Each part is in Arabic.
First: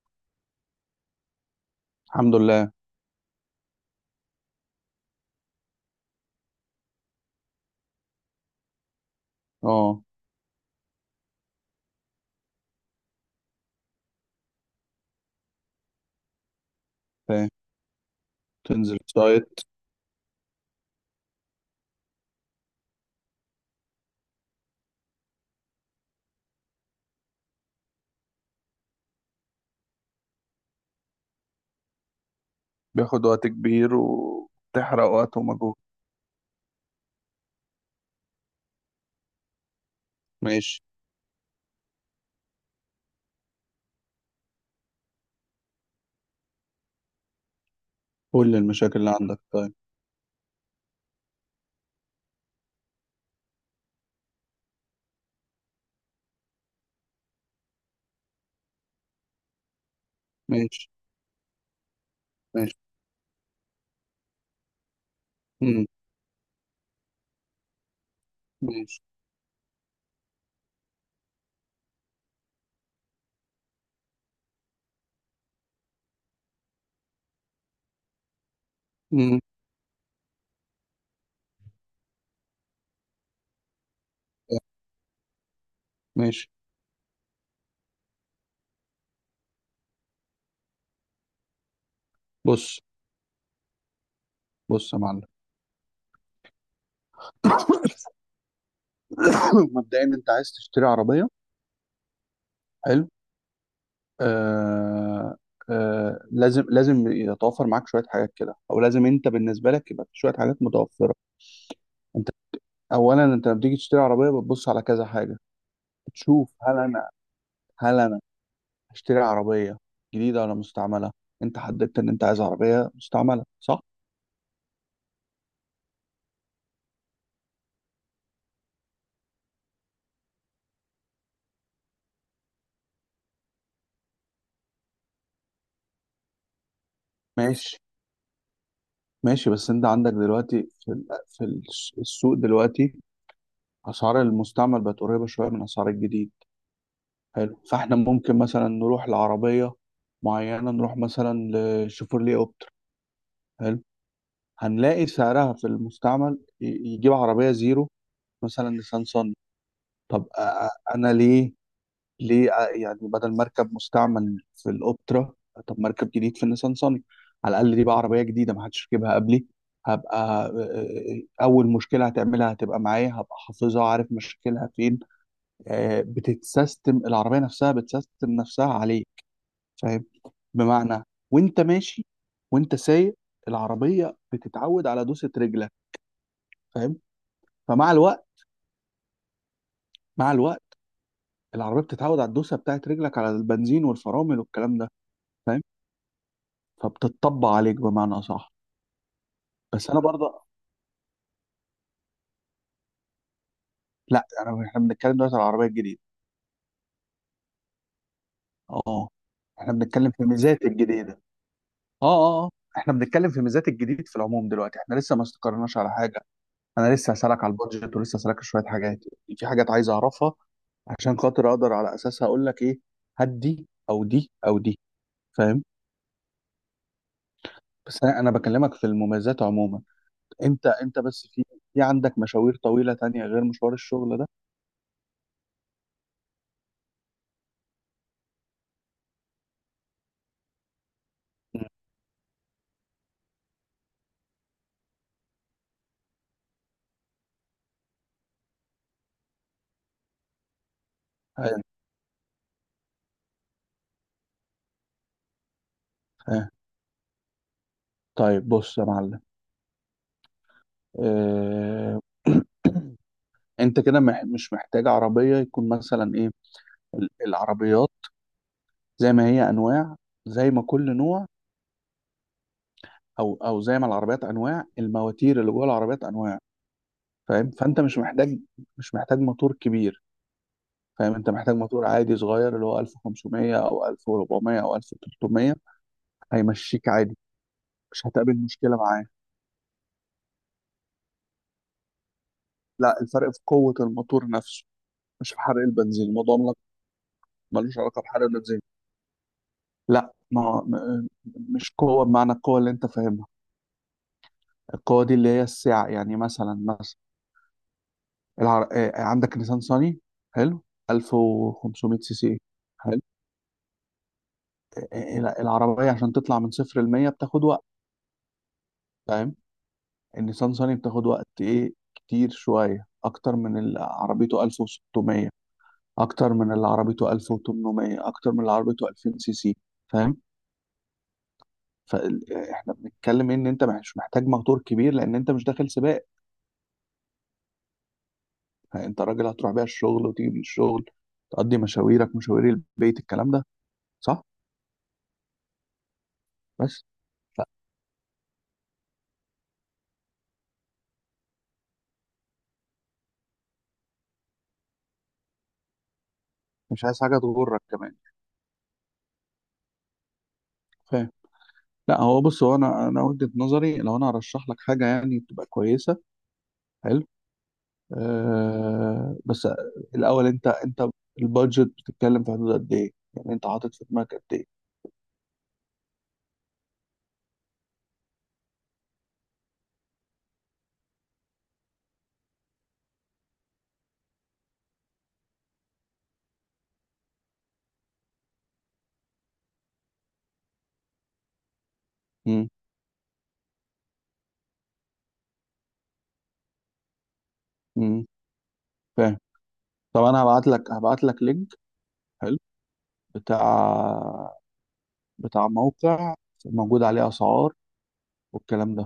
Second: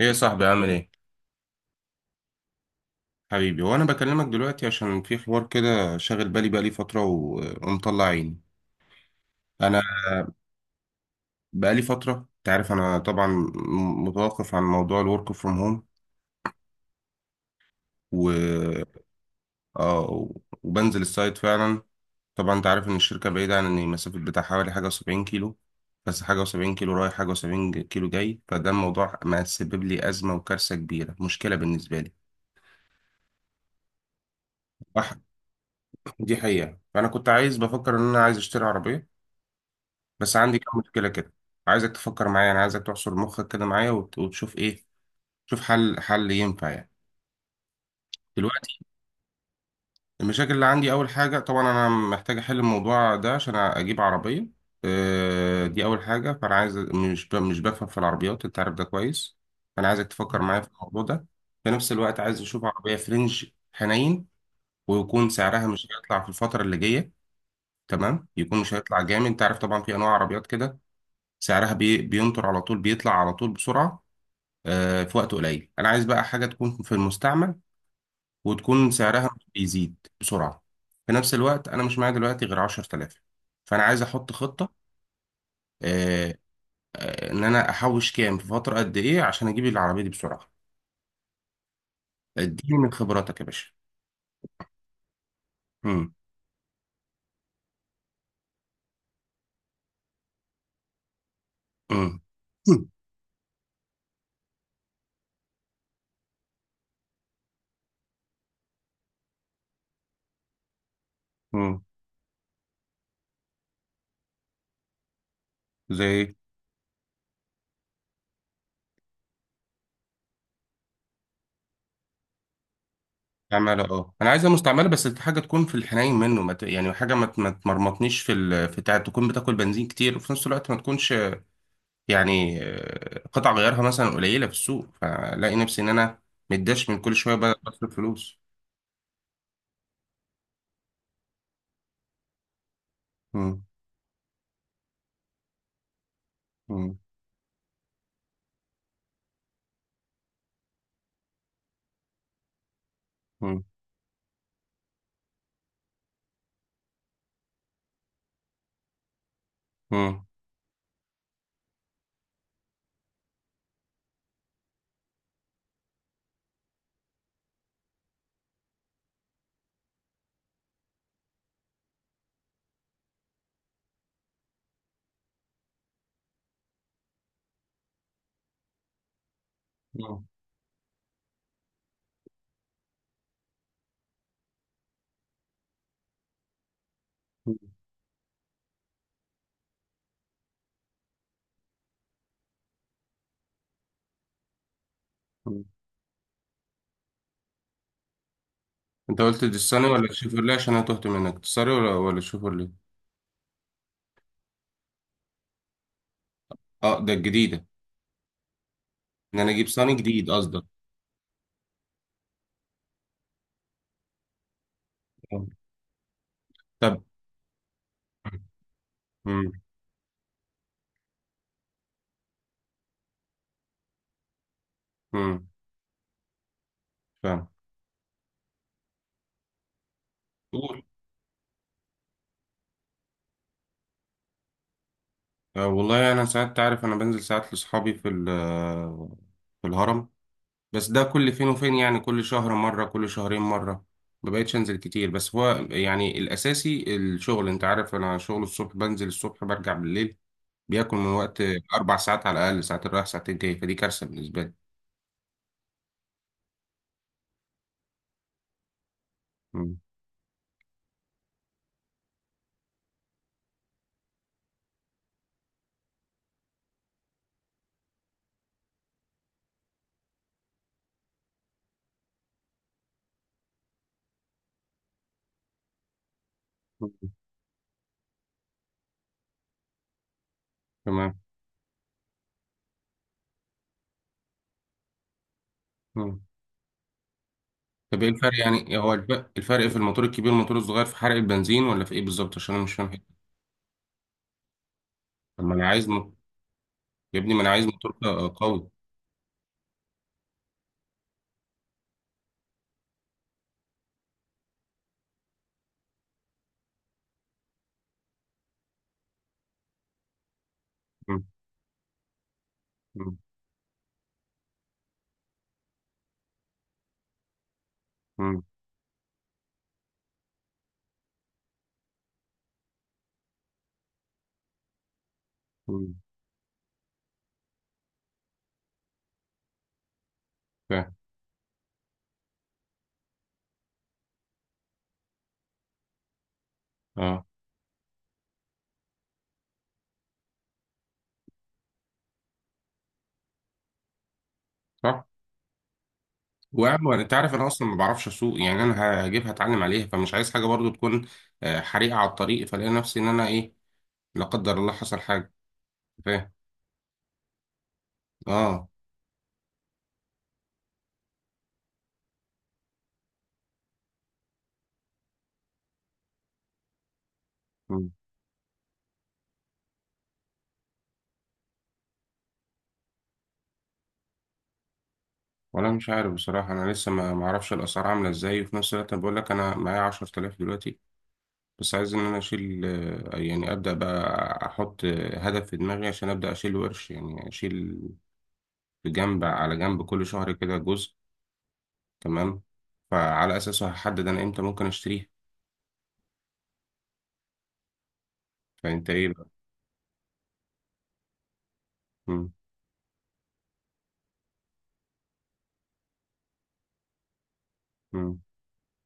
ايه يا صاحبي؟ عامل ايه؟ الحمد لله. حبيبي، وانا بكلمك دلوقتي عشان في حوار كده شاغل بالي بقالي فتره و- ومطلع عيني. انا اه، بقالي فتره، انت عارف انا طبعا متوقف عن موضوع الورك فروم هوم فاهم. و... تنزل سايت. آه وبنزل السايت فعلا. طبعا انت عارف ان الشركه بعيده عن المسافه بتاع حوالي حاجه و70 كيلو، بس حاجه و70 كيلو رايح، حاجه و70 كيلو جاي. فده الموضوع ما سبب لي ازمه وكارثه كبيره، مشكله بالنسبه لي. بياخد وقت كبير وتحرق وح- وقت ومجهود. دي حقيقه. فانا كنت عايز، بفكر ان انا عايز اشتري عربيه، بس عندي كام ماشي، مشكلة كده. عايزك تفكر معايا، انا عايزك تحصر مخك كده معايا وتشوف ايه، تشوف حل، حل ينفع يعني. كل دلوقتي المشاكل اللي عندك؟ طيب. المشاكل اللي عندي، اول حاجة طبعا انا محتاج احل الموضوع ده عشان اجيب عربية. دي اول حاجة. فانا عايز، مش مش بفهم في العربيات، انت عارف ده كويس. فانا عايزك تفكر معايا في ماشي. الموضوع ده. في نفس الوقت عايز اشوف ماشي. عربية فرنج، حنين، ويكون سعرها مم. مش هيطلع في الفترة اللي جاية. تمام، يكون مش ماشي. هيطلع جامد. انت عارف طبعا في انواع عربيات كده سعرها بينطر على طول، بيطلع على طول بسرعة. في وقت قليل. انا عايز بقى حاجه تكون في المستعمل وتكون سعرها مم. مش بيزيد بسرعه. في نفس الوقت انا مش معايا دلوقتي غير 10,000، فانا عايز احط طيب. خطه، آه، ماشي. ان انا احوش كام في فتره قد ايه عشان اجيب العربيه دي بسرعه. اديني بص، من خبراتك يا باشا. بص يا معلم. امم مبدئيا انت عايز تشتري عربية. امم حلو. آه. آه، لازم يتوفر معاك شوية حاجات كده، او لازم انت بالنسبة لك يبقى في شوية حاجات متوفرة. امم انت اولا انت لما بتيجي تشتري عربية بتبص على كذا حاجة. زي. بتشوف هل انا هشتري عربية جديدة ولا مستعملة. انت حددت ان انت عايز عربية مستعملة، صح؟ مستعمله، اه انا عايزها مستعمله، بس حاجه تكون في الحنين. منه ما ت- يعني حاجه ما تمرمطنيش في تكون بتاكل بنزين كتير، وفي نفس الوقت ما تكونش يعني قطع غيارها مثلا قليلة في السوق، فلاقي نفسي إن أنا متداش من كل شوية ماشي. بصرف فلوس. ماشي، بس انت عندك دلوقتي في السوق دلوقتي مم. اسعار المستعمل بقت قريبة شوية من اسعار الجديد. مم. حلو، فاحنا ممكن مثلا نروح لعربية معينة، نروح مثلا لشيفورلي اوبتر. مم. حلو، هنلاقي سعرها في المستعمل يجيب عربية زيرو مثلا نيسان صني. طب مم. انا ليه؟ ليه يعني بدل مركب مستعمل في الاوبترا، طب مركب جديد في النيسان صني؟ على الاقل دي بقى عربيه جديده ما حدش ركبها قبلي. هبقى اول مشكله هتعملها هتبقى معايا، هبقى حافظها عارف مشكلها فين. بتتسيستم العربيه نفسها، بتسيستم نفسها عليك، فاهم؟ مم. بمعنى، وانت ماشي، وانت سايق، العربيه بتتعود على دوسه رجلك، فاهم؟ فمع الوقت، مع الوقت، العربيه بتتعود على الدوسه بتاعت رجلك، على البنزين والفرامل والكلام ده، فاهم؟ مم. فبتطبق عليك بمعنى اصح. أنت قلت دي بس انا ولا برضه، تشيفرلي؟ عشان أنا تهت منك. دي ولا تشيفرلي؟ لا يعني احنا بنتكلم دلوقتي على العربيه الجديده. أه، ده الجديدة. اه، إن أنا أجيب احنا صني بنتكلم في جديد قصدك؟ ميزات الجديده. اه، اه. آه، احنا بنتكلم في ميزات الجديد في العموم، دلوقتي احنا لسه ما آه. استقرناش على حاجه. انا طب. لسه هسالك على البادجت، ولسه هسالك شويه حاجات. في مم. حاجات عايز اعرفها عشان خاطر اقدر على اساسها اقول لك ايه، هات دي او دي او دي، مم. فاهم؟ فاهم. بس انا بكلمك في المميزات عموما. انت قول. انت بس في، في عندك مشاوير طويله تانية غير مشوار الشغل ده؟ والله أنا ساعات، تعرف أنا بنزل ساعات لأصحابي في ال- آه، في الهرم، بس ده كل فين مم. وفين يعني، كل شهر مرة، كل شهرين مرة. ما بقتش انزل كتير، بس هو يعني الاساسي الشغل. انت عارف انا شغل الصبح، بنزل الصبح برجع بالليل. بياكل من وقت أيوة. اربع ساعات على الاقل، ساعتين رايح ساعتين جاي، فدي كارثة بالنسبة لي. آه. طيب بص يا معلم. مم. آه، انت كده مش محتاج عربية يكون مثلا ايه. العربيات زي ما هي انواع، زي ما كل نوع، او زي ما العربيات انواع، المواتير اللي جوه العربيات انواع، مم. فاهم؟ فانت مش محتاج، مش محتاج موتور كبير، فاهم؟ تمام. انت محتاج موتور عادي صغير، اللي هو 1500 او 1400 او 1300، مم. هيمشيك عادي. طب مش ايه هتقابل الفرق مشكلة يعني، هو معاه. الفرق في الموتور الكبير والموتور الصغير في حرق البنزين ولا في ايه بالظبط؟ عشان انا مش فاهم لا، حاجة. الفرق في قوة الموتور نفسه، مش في طب ما حرق انا عايز البنزين. الموضوع يا ابني ما انا عايز ملوش موتور علاقة بحرق البنزين. قوي. لا، ما هو- م- مش قوة بمعنى القوة اللي انت فاهمها، القوة دي اللي هي السعة. يعني مثلا، مثلا العر... آه، عندك نيسان صاني، حلو، مم. 1500 سي سي، حلو. مم. آه، آه، العربية عشان تطلع من صفر ل 100 بتاخد وقت، مم. فاهم؟ النيسان صاني بتاخد وقت ايه، كتير شوية اكتر من اللي عربيته 1600، مم. اكتر من اللي عربيته 1800، اكتر من اللي عربيته 2000 سي سي، فاهم؟ فاهم. فاحنا بنتكلم ان انت مش محتاج موتور كبير، لان انت مش داخل سباق. اه. يعني انت راجل هتروح بيها الشغل وتيجي من الشغل، تقضي مشاويرك، مشاوير البيت، الكلام ده، صح؟ صح. بس وأعمل، انت عارف لا، انا اصلا ما بعرفش اسوق، يعني انا هجيبها اتعلم عليها، فمش عايز حاجه برضو تكون حريقه على الطريق، فلاقي نفسي ان انا ايه، لا قدر الله حصل حاجه. فاهم. مش عايز حاجه تغرك كمان، اه. فاهم؟ لا هو بص، هو انا وجهه نظري لو انا هرشح لك حاجه يعني تبقى كويسه، حلو. مم. آه بس الاول، انت البادجت بتتكلم في حدود قد ايه؟ يعني انت حاطط في دماغك قد ايه؟ ولا مش عارف بصراحه، انا لسه ما اعرفش الاسعار عامله ازاي. وفي نفس الوقت أنا بقول لك انا معايا 10,000 دلوقتي، بس عايز ان انا اشيل، يعني ابدا بقى، احط هدف في دماغي عشان ابدا اشيل ورش، يعني اشيل بجنب، على جنب كل شهر كده جزء، تمام. امم. فعلى اساسه هحدد انا امتى ممكن اشتريها. امم. فانت ايه فاهم. بقى؟ طب انا هبعت لك لينك، مم. حلو، بتاع، بتاع موقع موجود عليه اسعار مم. والكلام ده،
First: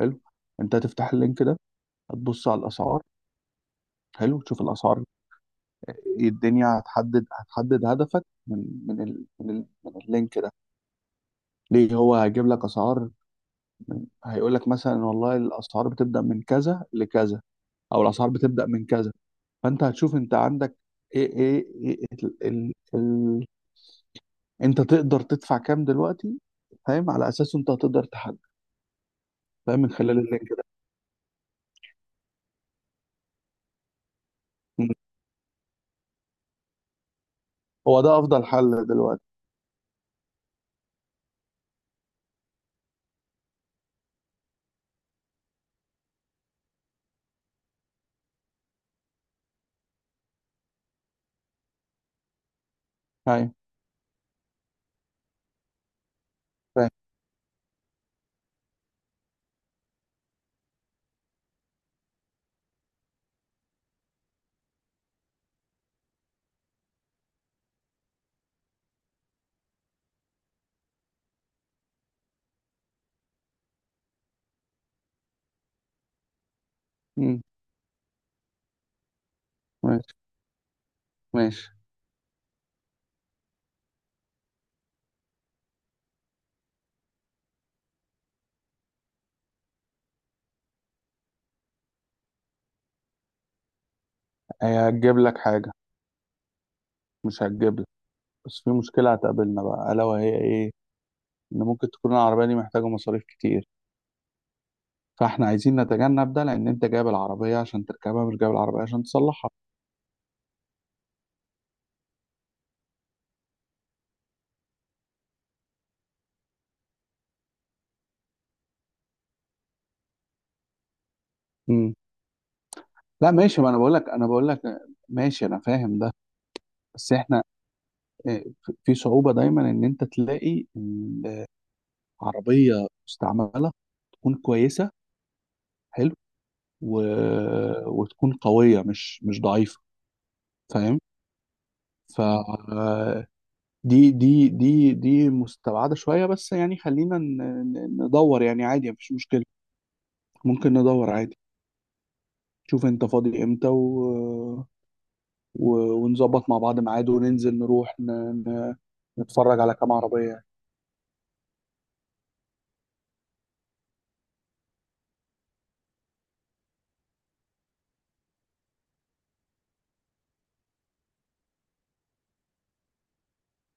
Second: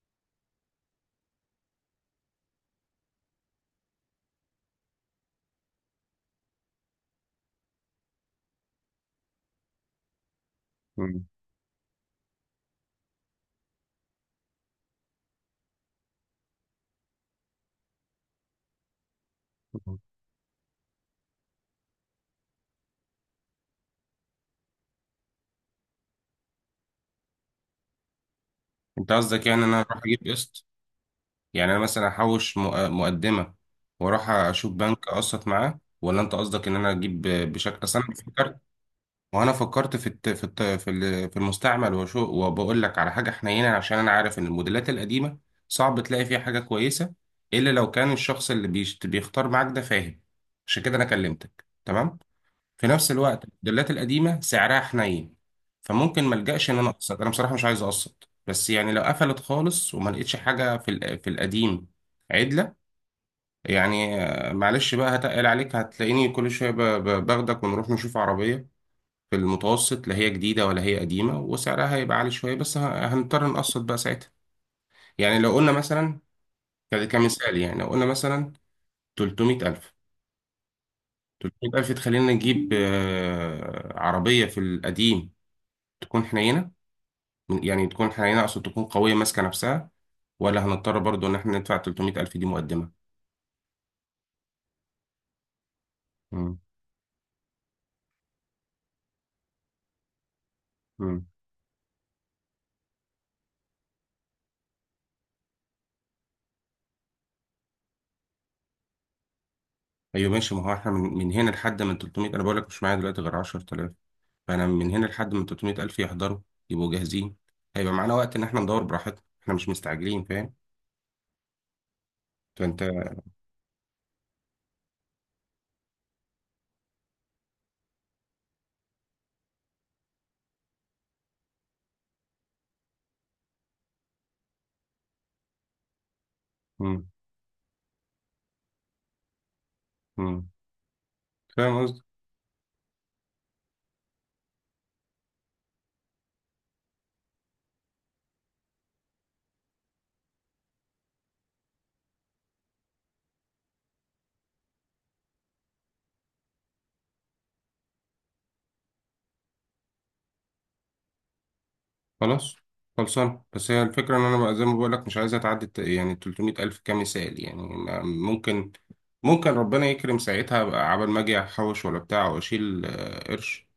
حلو. انت هتفتح اللينك ده، هتبص على الاسعار، حلو، تشوف الاسعار إيه الدنيا، هتحدد، هتحدد هدفك من اللينك ده. مم. ليه؟ هو هيجيب لك اسعار، هيقول لك مثلا والله الاسعار بتبدا من كذا لكذا، او الاسعار بتبدا من كذا. فانت مم. هتشوف انت عندك ايه ايه, إيه ال ال ال انت تقدر تدفع كام دلوقتي، فاهم؟ على اساسه انت هتقدر تحدد، انت قصدك يعني فاهم، انا من اروح خلال اجيب اللينك ده. قسط؟ يعني انا مثلا احوش مقدمه واروح اشوف مم. بنك اقسط معاه، ولا انت قصدك ان انا اجيب بشكل هو اصل؟ ده انا افضل فكرت، حل دلوقتي. وانا فكرت في الت... في الت... في ال- في المستعمل وشو. وبقول لك على حاجه حنينه عشان انا عارف ان الموديلات القديمه صعب تلاقي فيها حاجه كويسه، الا لو كان الشخص اللي بيختار معاك ده فاهم، عشان كده انا كلمتك. تمام. في نفس الوقت ايوه. الموديلات القديمه سعرها حنين، فممكن ما الجاش ان انا فاهم. اقسط. انا بصراحه مش عايز اقسط، بس يعني لو قفلت خالص وما لقيتش حاجه في القديم عدله، يعني معلش بقى، هتقل عليك، هتلاقيني كل شويه باخدك ونروح نشوف عربيه في المتوسط، لا هي جديده ولا هي قديمه، وسعرها هيبقى عالي شويه، بس هنضطر نقسط بقى ساعتها. يعني لو قلنا مثلا، مم. كمثال يعني، لو قلنا مثلا 300,000. ماشي. ماشي. تخلينا نجيب عربيه في القديم، تكون حنينه، يعني تكون حنينة، أقصد تكون قوية ماسكة نفسها، ولا هنضطر برضو إن إحنا ندفع 300 ألف دي مقدمة؟ هي هتجيب لك حاجه، مم. مش هتجيب. بس في مشكلة هتقابلنا بقى، ألا وهي إيه؟ مم. إن ممكن تكون العربية دي محتاجة مصاريف كتير، فإحنا عايزين نتجنب ده، لأن أنت جايب العربية عشان تركبها مش جايب العربية عشان تصلحها. أيوة ماشي، ما هو إحنا من هنا لحد من 300. أنا بقول لك مش معايا دلوقتي غير 10,000، فأنا من هنا لحد من 300 ألف يحضروا، يبقوا جاهزين. هيبقى معانا وقت إن إحنا ندور براحتنا، إحنا مش مستعجلين، فاهم. مم. فأنت. لا ماشي، ما أنا بقول لك، ماشي أنا فاهم ده. بس إحنا، آه، في صعوبة دايما إن أنت تلاقي إن عربية مستعملة تكون كويسة، حلو، و... مم. وتكون قوية، مش ضعيفة، مم. فاهم؟ فاهم. ف، دي مستبعدة شوية، بس يعني خلينا ندور يعني، عادي مفيش مشكلة، ممكن ندور عادي. شوف انت فاضي امتى، و... و... ونظبط مع بعض ميعاد وننزل نروح ن... نتفرج على كام عربية يعني. خلاص. خلصان. بس هي الفكرة إن أنا بقى زي ما بقولك مش عايزة تعدي يعني 300 ألف كمثال. يعني أنا ممكن، ممكن ربنا يكرم ساعتها بقى، عبال ما أجي أحوش ولا بتاع وأشيل قرش،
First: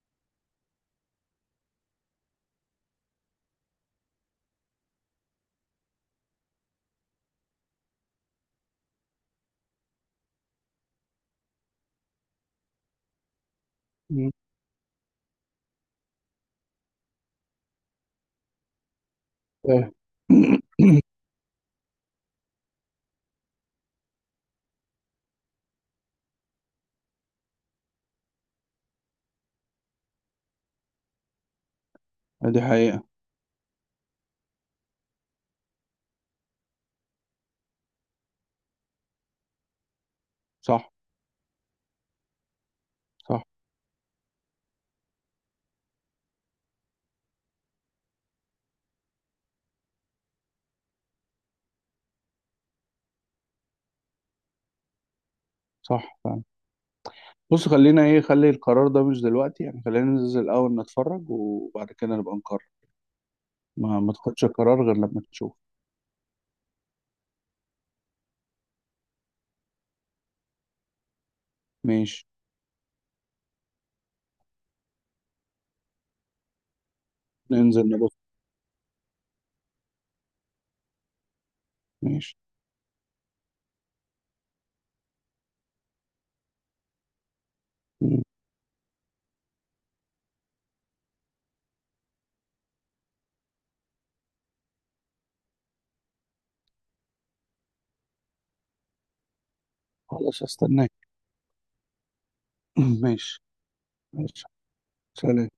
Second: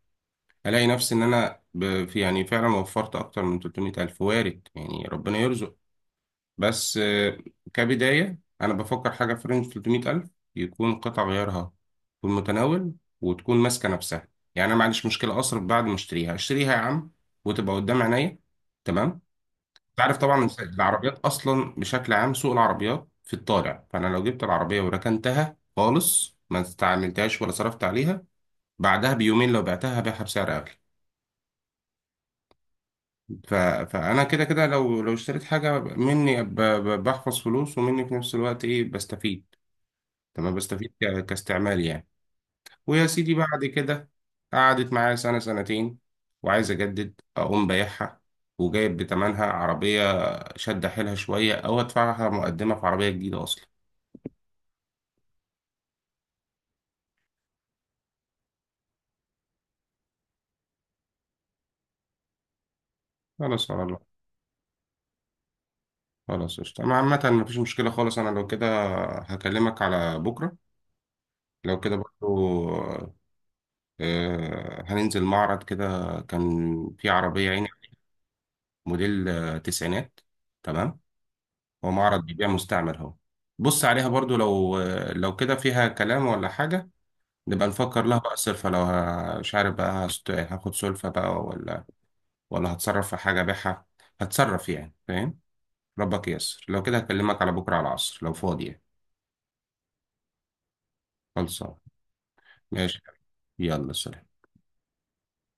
ألاقي نفسي إن أنا في، يعني فعلا وفرت أكتر من 300 ألف، وارد يعني، ربنا يرزق. بس كبداية أنا بفكر حاجة في رينج 300 ألف، يكون قطع غيارها في المتناول، وتكون ماسكة نفسها. مم. يعني أنا ما عنديش مشكلة أصرف بعد ما أشتريها. أشتريها يا عم وتبقى قدام عينيا، تمام. إيه. انت عارف طبعا العربيات اصلا بشكل عام سوق العربيات في الطالع، فانا لو جبت العربيه وركنتها خالص، ما استعملتهاش ولا صرفت عليها، بعدها بيومين لو بعتها هبيعها بسعر اغلى. دي حقيقة. فانا كده كده لو، لو اشتريت حاجه مني بحفظ فلوس، ومني في نفس الوقت ايه، بستفيد. تمام، صح. بستفيد كاستعمال يعني. ويا سيدي صح. بعد كده قعدت معايا سنه سنتين، وعايز اجدد، اقوم بايعها وجايب بتمنها عربيه، شد حيلها شويه، او ادفعها مقدمه في عربيه جديده اصلا. صح فعلا. بص خلينا ايه، خلي القرار ده مش دلوقتي يعني، خلينا ننزل الأول نتفرج وبعد كده نبقى نقرر. خلاص، على ما الله. تاخدش قرار غير لما تشوف. خلاص قشطة، أنا عامة مفيش مشكلة خالص. أنا لو كده هكلمك على بكرة، لو كده ماشي. برضو هننزل معرض كده. كان في عربية يعني ننزل نبص. موديل تسعينات، تمام. هو معرض ماشي. بيبيع مستعمل أهو، بص عليها برضو. لو لو كده فيها كلام ولا حاجة، نبقى نفكر لها مم. بقى صرفة. لو مش عارف بقى، هاخد سلفة بقى ولا ولا هتصرف في حاجة أبيعها هتصرف يعني، فاهم. ربك ييسر. لو كده هكلمك على بكرة على العصر لو فاضي يعني. خلاص، استناك. خلصان. ماشي. ماشي. يلا سلام. ماشي. سلام.